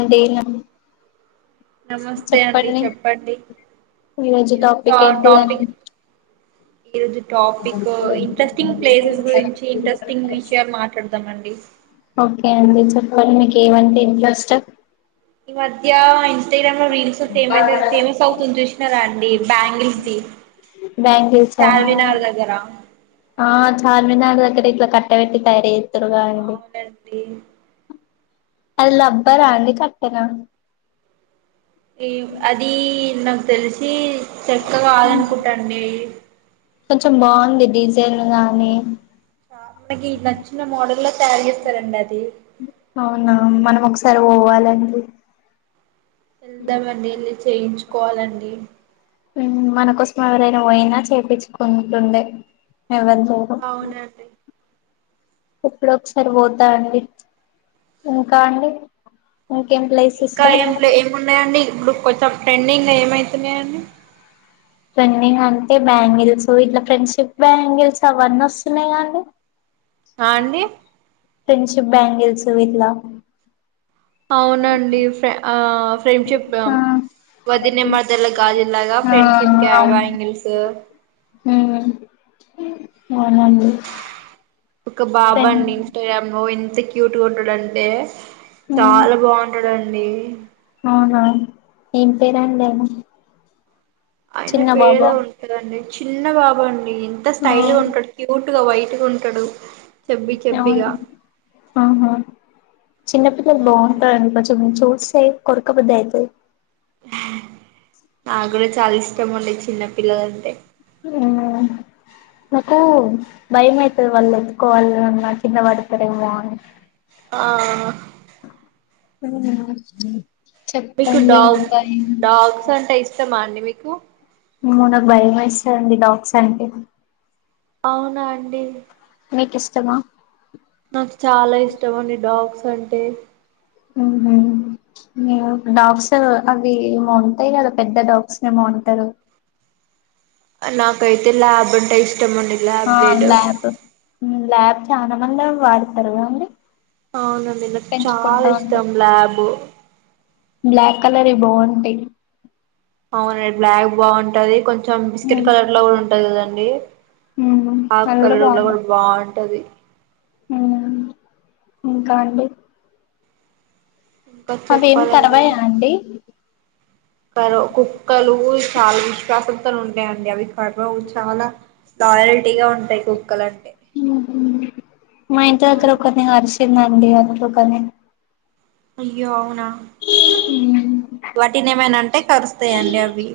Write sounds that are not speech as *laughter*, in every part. అంటేనా నమస్తే అండి చెప్పండి ఈరోజు ఇల్ంత టాపిక్ ఆ ఏంటిదండి టాపిక్ ఈ రోజు టాపిక్ ఇంట్రెస్టింగ్ ప్లేసెస్ గురించి ఇంట్రెస్టింగ్ విషయాలు మాట్లాడదామండి ఓకే అండి చెప్పాలి మీకు ఏమంటే ఇంట్రెస్ట్ ఈ మధ్య ఇ ఇన్స్టాగ్రామ్ లో రీల్స్ ఫమ ఫేమస్ అవుతుంది చూసినారా అండి బ్యాంగిల్ది బ్యాంగిల్సా చార్వినార్ దగ్గర ఆ చార్మిన దగ్గర ఇట్లా కట్ట పెట్టి తయారే అవునండి అది లబ్బరా అండి కట్టనా ఈ అది నాకు తెలిసి చక్కగాదు అనుకుంట అండి కొంచెం బాగుంది డీజైల్ గానీ మనకి నచ్చిన మోడల్లో తయారు చేస్తారండి అది సర్ పోవాలండి ఎంత అబ్బా డైలీ చేయించుకోవాలండి ఉమ్ మన కోసం ఎవరైనా పోయినా చేపిచుకుంటుండే ఎవనికి ఎవరో అవునండి ఇప్పుడో ఒకసారి పోతాండి ఇంకా అండి ఇంకేం ప్లేస్ ఇంకా ఏం ఇష్టం ఏమున్నాయండి ఇప్పుడు కొత్త ట్రెండింగ్లో ఏమైతున్నాయండి ట్రెండింగ్ అంటే బ్యాంగిల్స్ ఇట్లా ఫ్రెండ్షిప్ బ్యాంగిల్స్ అవన్నీ వస్తున్నాయి కాండి ఆ అండి ఫ్రెండ్షిప్ బ్యాంగిల్స్ ఇట్లా అవునండి ఫ ఆ ఫ్రెండ్షిప్ ఆ వదిన మరదలా గజ్జుల్లగ ఆ ఫ్రెండ్షిప్ క్యా అవును బంగ్లేసు అ అవునండి ఒక బాబ్ ఫ్రెండ్ అండి ఇన్స్టాగ్రామ్ లో ఎన్ ఎంత క్యూట్ ఉంటాడుంటే ఉమ్ చాలా బాగుంటాడుండి అవునా ఏం పేర్ అండి ఆయనది అయిన పేరు ఏమో ఉంటది అండి చిన్న బాబు అన్ నెన్ ఇంత ఆ స్టైల్ గా ఉంటాడు క్యూట్ గా వైట్ గా ఉంటాడు చెబ్బి అవున్ చెబ్బిగా అవున్ అవున్ చిన్నపిల్లలు అవునండి బాగుంటారండి కొంచెం చెస్ తే కోరుకబుధి అయితది అ నాక్ కూడా చాలిస్ *unintelligible* చిన్నపిల్లలంటే ఉమ్ నాకు భయం అయితది వాళ్ళు ఎతుకోవాలి అన్నా కింద పడతారూ ఏమో అని ఆ ఉమ్ ఉమ్ జస్ట్ డాగ్ డాగ్స్ అంటే ఇష్టమా అండి మీక్? ఓ మాక్ ఆది బయమేస్తాది అండి డాగ్స్ అంటే అవునా అండి మీక్ ఇష్టమా? నాక్ చాలా ఇష్టం అండి డాగ్స్ అంటే ఉహ్ ఉమ్ *unintelligible* డాగ్స్ అవి ఏమో ఉంటాయ్ కదా పెద్ద డాగ్స్ ఏమో అంటారు? అవ్వ తెత్ల్యాబ్ అంటే ఇష్టం అండి ల్యాబ్ ఆ బ్రీడ్ ల్యాబ్ ల్యాబ్ చాలా మందే అదే వాడతార్ కదా అండి? అవునండి నాకు చాలా ఇష్టం లాబు కలర్ ఇ బాగుంటాయ్ అవును బ్లాక్ బాగుంటది కొంచ్ చం బిస్కెట్ కలర్ లో కూడా ఉంటది కదండి, ఊహూ ఆ అవి కలర్ లో కూడా బాగుంన్ అది అవున్ అవునుండి ఇంకా అండి ఇంకా అవేం చెప్పాలండి కరవయా అండి కరో కుక్కలు చాలా విశ్వాసంతో ఉన్ *unintelligible* అవి *unintelligible* చాలా లోయలిటీగా ఉంటాయ్ కుక్కలు అంటే ఊహూ మా కరిసిందండి వెనుక ఒకరిని అయ్యో వాటిని ఏమైనా అంటే కరుస్తాయండి అవి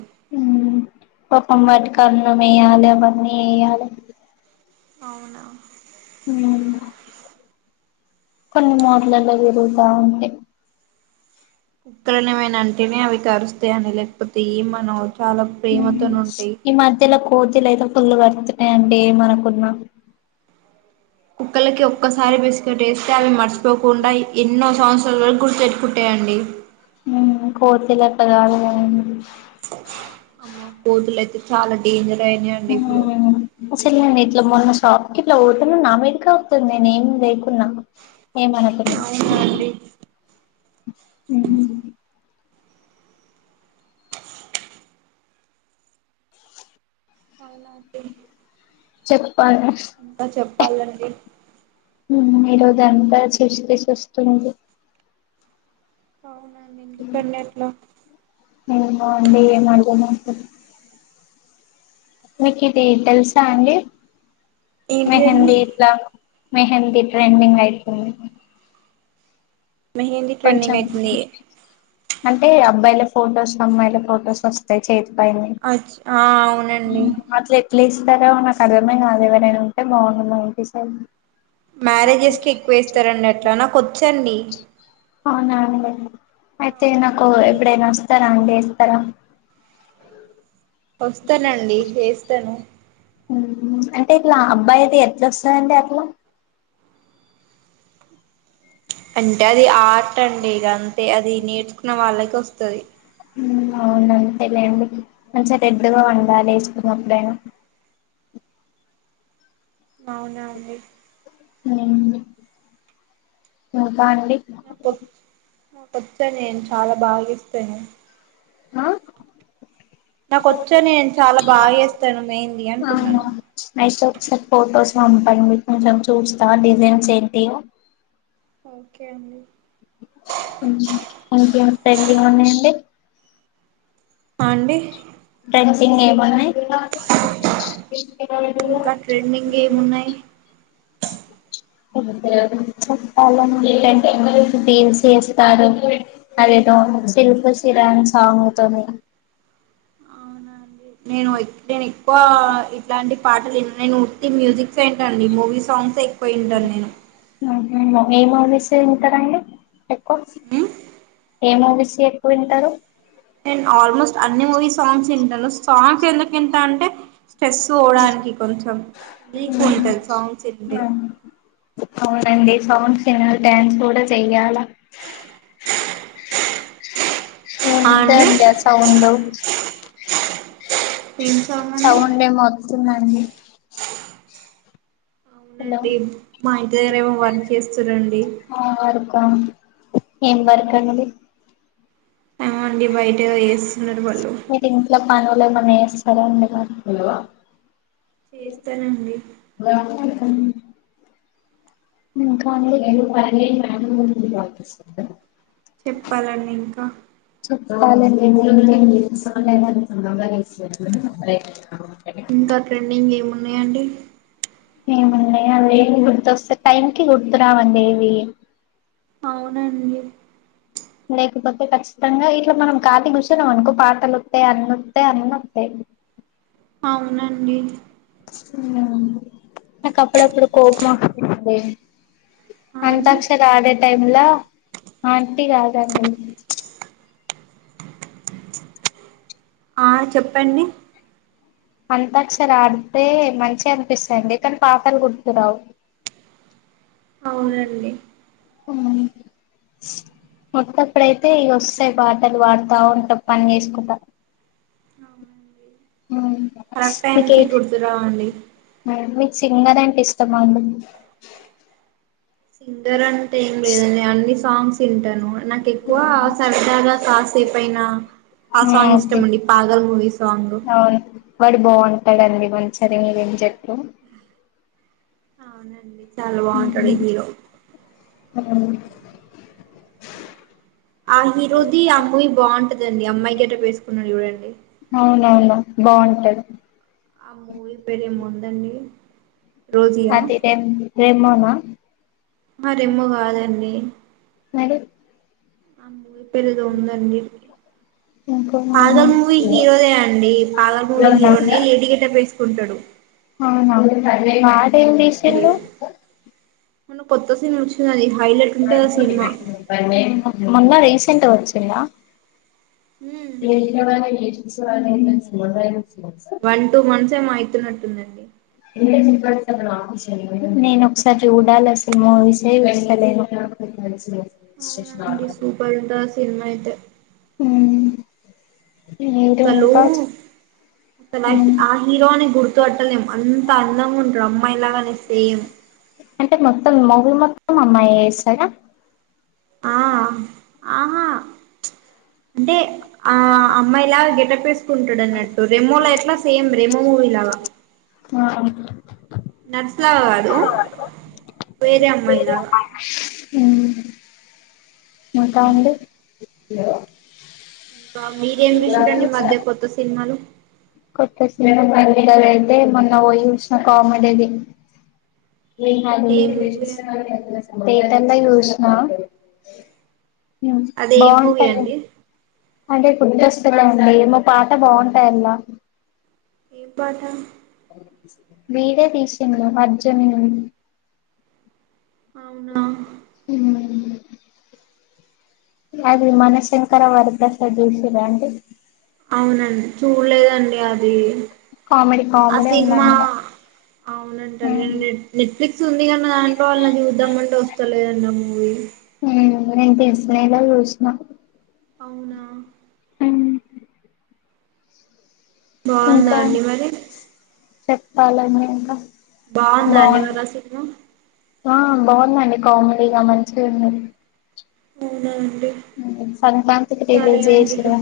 కర్ణమేయాలే అవన్ని ఏ యాలే అవునా ఉమ్ కొన్ని మోట్లల్లో పెరుగుతా ఉంది కుక్కలని ఏమైనా అంటేనే అవి కరుస్తాయని లేకపోతే ఏ మనవ్ చాలా ప్రేమతోనుంటాయ్ కోతులయితే పుల్లు పడు తున్నాాయన్డి మనకున్న కుక్కలకి ఒక్కసారి బిస్కెట్ వేస్తే అవి మర్చిపోకుండా ఎన్నో సంవత్సరాల వరకు గుర్తు పె ట్టుకుట్టాయండి ఉమ్ ఉమ్ కోతులట్ల కాదు కదండి అమ్మో కోతులయితే చాలా డేంజర్ డేంజర్ అండి ఇప్పుడు అసలు నేను ఇట్లా మొన్న షాప్ కి ఇట్లా పోతున్నా నా మీదకి అవుతుంది నేను ఏం లేకున్నా ఏమనకున్నా అవునా అండి ఉంహు అవునా అన్ డి చెప్ పనీ పాలండి ఉమ్ ఈ రోజంతా సుస్తీ సుస్తీ ఉంది అవునా ఏమో అండి ఏం అర్ధం అయితలే మీకు ఇది తెలుసా అండి ఏంటిదండి మెహందీ ఇట్లా మెహిందీ ట్రెండింగ్ అయితుంది మెహందీ ట్రెండింగ్ కొంచెం అయితుంది అంటే అబ్బాయిల ఫోటోస్ అమ్మాయి లా ఫొటోస్ వస్తాయి చేతి ఆచ్ ఆ అవునన్ ఉమ్ అట్లెట్ ట్లేస్తారో ఏమో నాకు అర్థమే కాదు ఎవరైనా ఉంటే బాగుండు మా ఇంటి సైడ్ మ్యారేజెస్ కి ఎక్కువ వేస్తారండి అట్లా నాక్ వచ్చండి. అవునా అండి అయితే నాకు ఎప్పుడైనా వస్తారా అండి త్తర వస్తనండి వేస్తను అంటే ఇట్లా అబ్బాయితే ఎట్లోస్తదండి అట్లా అంట అది ఆర్ట్ అండి ఇగ అంతె అది నేర్చుకున్న వాళ్ళక్ ఒస్తది అవును అంతేలేండి మంచ డెడ్ వండాలి వేసుకున్నప్పుడైనా అవునండి కాండి నాకొ నాకొచ్చ నేను చాలా బాగేస్తాను హా నాకొచ్చ నేను చాలా బాగా ఏస్తాను మెహంది అంటున్నను పండి మీ కొంచెం చూస్తా డిజైన్స్ ఏంటియొ ఓకే అండి ఇంకేం పెండింగ్ ఉన్నాయంండి అ అండి డెన్సింగ్ ఏమున్నయ్ ఇంకా ట్రెండింగ్ ఏమున్నాయి చెప్పాలండి రీల్స్ చేస్తారు అదేదో సిల్క్ సీర సాంగ్ తోనీ అవునా అండి నేను నేను ఎక్కువా ఇట్లాంటి పాటల్ నేను ఉట్టి మ్యూజిక్ టండి మూవీ సాంగ్స్ ఎక్కువ వింటాన్ నేను ఏమూ విష్ ఇంటర్ అండి ఎక్కువ ఏమూవిస్ యి ఎక్కువ ఇంటరు నేన్ ఆల్మోస్ట్ అన్ని మూవీ సాంగ్స్ ఇంటాను సాంగ్స్ ఎందుక్ ఇంట అంటే స్ట్రెస్ వోవడానికి కొంచెం లీక్ ఉంటది సాంగ్స్ ఇంటె అవునండి సాంగ్స్ ఇనాల్ డ్యాన్స్ కూడా చెయ్యాల ఆ అండి ఎండి ఆ సౌండ్ ఏంసా సౌండేమొత్తుందండి హలో నండి మా ఇంటి దగ్గరేమో వర్ ఎస్ రండి అా ఏం వర్కండి ఎడి బయిట వస్ ఏంగ్ పని మ సర అ చేస్తానండి కా అ ఎ ప మ్యాడం చెప్పాలండి ఇంకా ఎ ఇంకాట రెండింగ్ ఏమ అన్నడి ఏమండడి అది ఏం గుత వస్త టైమ్ కి గుర్తురావందేవి అవునండి లేకపోతే ఖచ్చితంగా ఇట్లా మనం కాత కూర్చాం అనుకో పాటలు వస్తాయి అన్నస్తాయి అన్న వస్తాయి అవునండి ఉ నాకు అప్పుడప్పుడు కోపంది ఆ అండి అంతాక్షర ఆడే టైమ్ లో ఆంటీ రాదండి ఆ చెప్పండి అంతాసర ఆడితే మంచి అనిపిస్తాడి కానీ పాతలు గుర్తురావు అవునండి మత్తప్పుడైతే ఇ వస్తాయి బాటలు వాడుతా ఉంటా పని చేసుకుంటా అవునండి మ్మ్ స్ మీకు గుర్తురావండి సింగర్ అంటే ఇష్టమా అండి మీకు *inaudible* సింగర్ అంటే ఏం లేదండి అన్ని సాంగ్స్ వింటను నాకు ఎక్కువ సరదాగా కాసేపుయిన ఆ సాంగ్ ఓకే ఇష్టం అండి పాగల్ మూవీ సాంగ్ అవును వాడు బాగుంటాడండి మంచి సర నువ్వేం చెట్టు *unintelligible* అవునండి చాలా బాగుంటడు ఈ హీరో ఆ ఆ హిరో ది ఆ మూవీ ఆ బాగుంటదండి అమ్మాయి గెటప్ వేసుకుంట చూడండి అవునవును బాగుంటది ఆ మూవీ పెరే మో ఉందండి రోజీయా అది రె రేమో నా మరేమో కాదండి నేను అమ్మూ ఇ పేరోదో ఉందండి ఇంకో పాగల్ మూవీ హీరోనేే అండి పాగల్ మూవీ హీరోనే లేడి గెటప్ వేసు కుంటడు అవునవును ఏం తీసిండు మన కొత్ మల్ల వేసి రీసెంట్గోచ్చింద హ్మ్ రీసెంట్ గానే ఏసిన sorry friends what are you one two months ఏమో అయి తున్నట్టుందండి నేను ఒకసారి చూడాలా ఆ సినిమా మూవీసే వెళ్లలేను అండి సూపర్ ఉంటది ఆ సినిమా ఐతే మ్మ్ అసలు అసలు ఆ ఆ హీరోని గుర్తు పట్టలేం అంత అందంగుంటడు అమ్మాయిలాగానే సేమ్ ము మొత్తం అమ్మాయే ఏస్తడా ఆ ఆహా ప్చ్ అంటే ఆ అమ్మాయిలా గెటప్ వేసుకుంటడు అన్నట్టు రెమోలా ఎట్లా సేమ్ రెమో మూవీ లాగా మస్సా కాదు వేరే అమ్మాయిలాగా మ్మ్ మంట ఉండె యో కా మీరేం చూసిండ్రండి ఈ మధ్య కొత్త సినిమాలు కొత్త సినిమా అయితే మొన్న పోయ్యోచ్చిన కామిడి ది విగ్గాని ఏ రిలేషన్స్ మూవీ తేటర్లో చూష్నా మ్మ్ అది ఏం మూవీ బాగుంటదే అండి అంటే గుర్తొస్తలే అండి ఏమో పాట బాగుంటాయల్లా ఏ పాట వీడియో తీసిండు అర్జున్ అవునా అది మన శంకర వర ప్రసాద్ చూసిర్రా అండి అవునండి చూడలేదండి అది కామెడీ ఆ కామెడీ సినిమా ఉందంట అవునంట నె నెట్ఫ్లిక్స్ ఉంది కనీ దాంట్లో వాళ్ళ ను ద్దమ్మటె వస్తలే అన్న మూవీ నేను తెలుసినలా రూష్మా అవునా బాగుందా అండి మరి చెప్పాలాండిఇక బాగుందా అండి మరి ఆ సినిమా ఆ బాగుందండి కామెడీగా మంచిగా ఉది సంక్రాంతికి *unintelligible* సరే రిలీజ్ అండి చేసిర్రు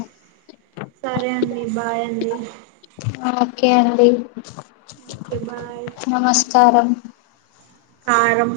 సరే అండి బాయ్ అండి కే అండి ఓకే బాయ్ నమస్కారం కారం